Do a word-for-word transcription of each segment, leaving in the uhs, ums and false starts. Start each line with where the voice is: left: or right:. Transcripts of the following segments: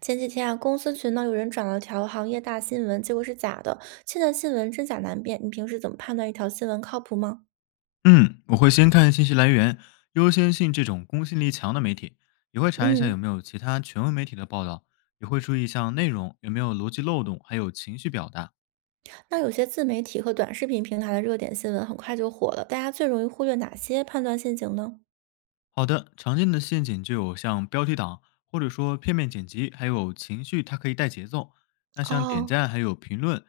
right: 前几天啊，公司群呢有人转了条行业大新闻，结果是假的。现在新闻真假难辨，你平时怎么判断一条新闻靠谱吗？
left: 嗯，我会先看信息来源，优先信这种公信力强的媒体，也会查一下
right: 嗯，
left: 有没有其他权威媒体的报道，也会注意像内容有没有逻辑漏洞，还有情绪表达。
right: 那有些自媒体和短视频平台的热点新闻很快就火了，大家最容易忽略哪些判断陷阱呢？
left: 好的，常见的陷阱就有像标题党，或者说片面剪辑，还有情绪它可以带节奏。那像点
right: 哦，
left: 赞还有评论，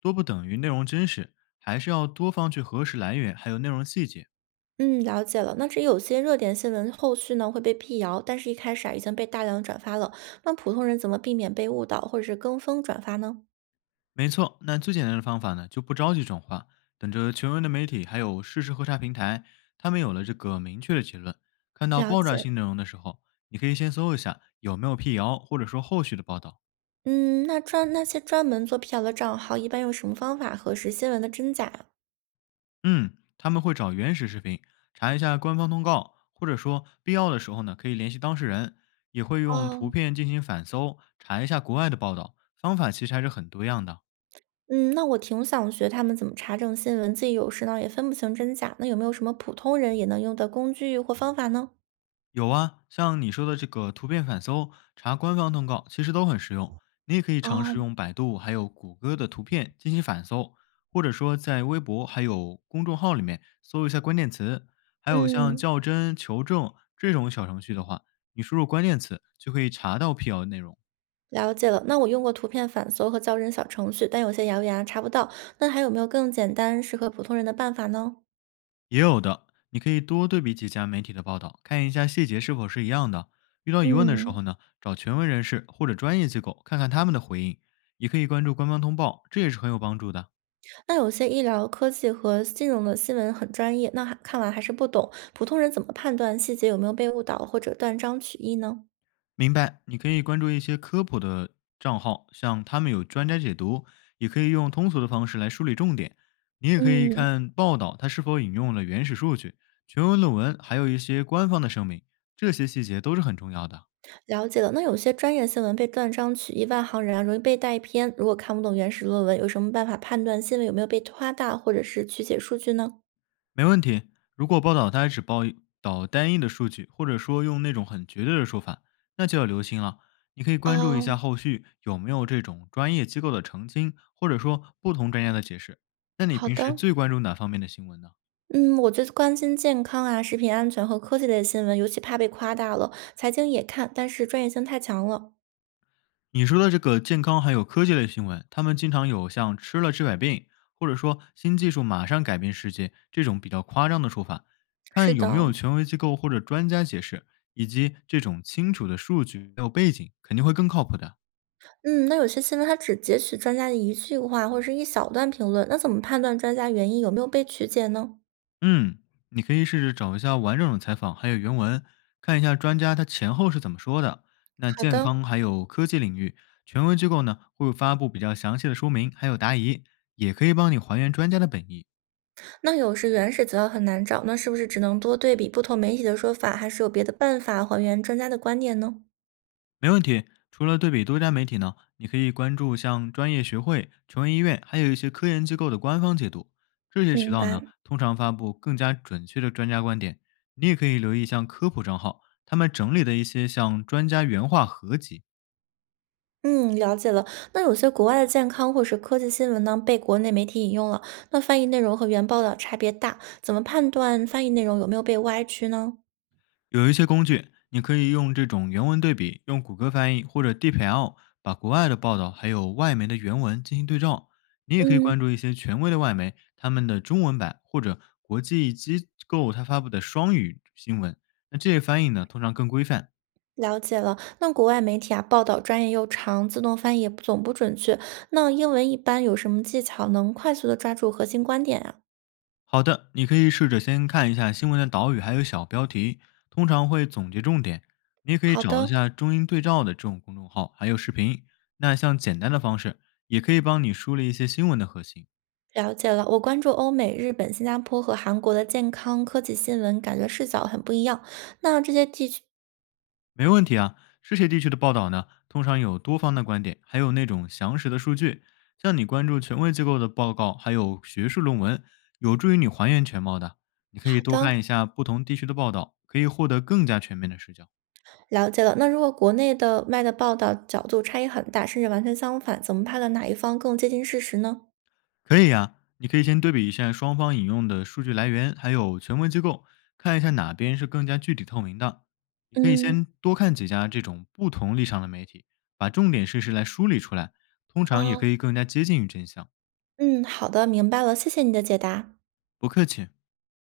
left: 多不等于内容真实，还是要多方去核实来源，还有内容细节。
right: 嗯，了解了。那这有些热点新闻后续呢会被辟谣，但是一开始啊已经被大量转发了。那普通人怎么避免被误导或者是跟风转发呢？
left: 没错，那最简单的方法呢，就不着急转化，等着权威的媒体还有事实核查平台，他们有了这个明确的结论，看到
right: 了
left: 爆炸
right: 解。
left: 性内容的时候，你可以先搜一下有没有辟谣，或者说后续的报道。
right: 嗯，那专那些专门做辟谣的账号，一般用什么方法核实新闻的真假呀？
left: 嗯，他们会找原始视频，查一下官方通告，或者说必要的时候呢，可以联系当事人，也会用图
right: 哦，
left: 片进行反搜，查一下国外的报道。方法其实还是很多样的。
right: 嗯，那我挺想学他们怎么查证新闻，自己有时呢也分不清真假。那有没有什么普通人也能用的工具或方法呢？
left: 有啊，像你说的这个图片反搜、查官方通告，其实都很实用。你也可以尝试
right: 哦，
left: 用百度还有谷歌的图片进行反搜，或者说在微博还有公众号里面搜一下关键词。还有像
right: 嗯，
left: 较真、求证这种小程序的话，你输入关键词就可以查到辟谣内容。
right: 了解了。那我用过图片反搜和校正小程序，但有些谣言啊查不到。那还有没有更简单、适合普通人的办法呢？
left: 也有的，你可以多对比几家媒体的报道，看一下细节是否是一样的。遇到疑问的时
right: 嗯，
left: 候呢，找权威人士或者专业机构看看他们的回应，也可以关注官方通报，这也是很有帮助的。
right: 那有些医疗、科技和金融的新闻很专业，那还看完还是不懂，普通人怎么判断细节有没有被误导或者断章取义呢？
left: 明白？你可以关注一些科普的账号，像他们有专家解读，也可以用通俗的方式来梳理重点。你也可以
right: 嗯。
left: 看报道，它是否引用了原始数据、全文论文，还有一些官方的声明，这些细节都是很重要的。
right: 了解了，那有些专业新闻被断章取义、外行人啊，容易被带偏。如果看不懂原始论文，有什么办法判断新闻有没有被夸大或者是曲解数据呢？
left: 没问题。如果报道它只报道单一的数据，或者说用那种很绝对的说法，那就要留心了。你可以关注一下
right: 哦，
left: 后续有没有这种专业机构的澄清，或者说不同专家的解释。那你
right: 好
left: 平时
right: 的。
left: 最关注哪方面的新闻呢？
right: 嗯，我最关心健康啊、食品安全和科技类新闻，尤其怕被夸大了。财经也看，但是专业性太强了。
left: 你说的这个健康还有科技类新闻，他们经常有像“吃了治百病”或者说“新技术马上改变世界”这种比较夸张的说法，
right: 是
left: 看有没
right: 的，
left: 有权威机构或者专家解释，以及这种清楚的数据还有背景，肯定会更靠谱的。
right: 嗯，那有些新闻它只截取专家的一句话或者是一小段评论，那怎么判断专家原因有没有被曲解呢？
left: 嗯，你可以试着找一下完整的采访，还有原文，看一下专家他前后是怎么说的。那
right: 好
left: 健
right: 的，
left: 康还有科技领域，权威机构呢会发布比较详细的说明，还有答疑，也可以帮你还原专家的本意，
right: 那有时原始资料很难找，那是不是只能多对比不同媒体的说法，还是有别的办法还原专家的观点呢？
left: 没问题。除了对比多家媒体呢，你可以关注像专业学会、权威医院，还有一些科研机构的官方解读，这些渠
right: 明
left: 道
right: 白，
left: 呢通常发布更加准确的专家观点。你也可以留意像科普账号，他们整理的一些像专家原话合集。
right: 嗯，了解了。那有些国外的健康或是科技新闻呢，被国内媒体引用了，那翻译内容和原报道差别大，怎么判断翻译内容有没有被歪曲呢？
left: 有一些工具，你可以用这种原文对比，用谷歌翻译或者 d p l 把国外的报道还有外媒的原文进行对照。你也可以关
right: 嗯，
left: 注一些权威的外媒，他们的中文版或者国际机构它发布的双语新闻。那这些翻译呢，通常更规范。
right: 了解了。那国外媒体啊，报道专业又长，自动翻译也不总不准确。那英文一般有什么技巧能快速的抓住核心观点啊？
left: 好的，你可以试着先看一下新闻的导语，还有小标题，通常会总结重点。你也可以
right: 好
left: 找一
right: 的，
left: 下中英对照的这种公众号，还有视频。那像简单的方式，也可以帮你梳理一些新闻的核心。
right: 了解了，我关注欧美、日本、新加坡和韩国的健康科技新闻，感觉视角很不一样。那这些地区，
left: 没问题啊，这些地区的报道呢，通常有多方的观点，还有那种详实的数据。像你关注权威机构的报告，还有学术论文，有助于你还原全貌的。你可以
right: 好
left: 多看
right: 的，
left: 一下不同地区的报道，可以获得更加全面的视角。
right: 了解了。那如果国内的外的报道角度差异很大，甚至完全相反，怎么判断哪一方更接近事实呢？
left: 可以呀、你可以先对比一下双方引用的数据来源，还有权威机构，看一下哪边是更加具体透明的。你可以
right: 嗯，
left: 先多看几家这种不同立场的媒体，把重点事实来梳理出来，通常也可
right: 哦，
left: 以更加接近于真相。
right: 嗯，好的，明白了，谢谢你的解答。
left: 不客气。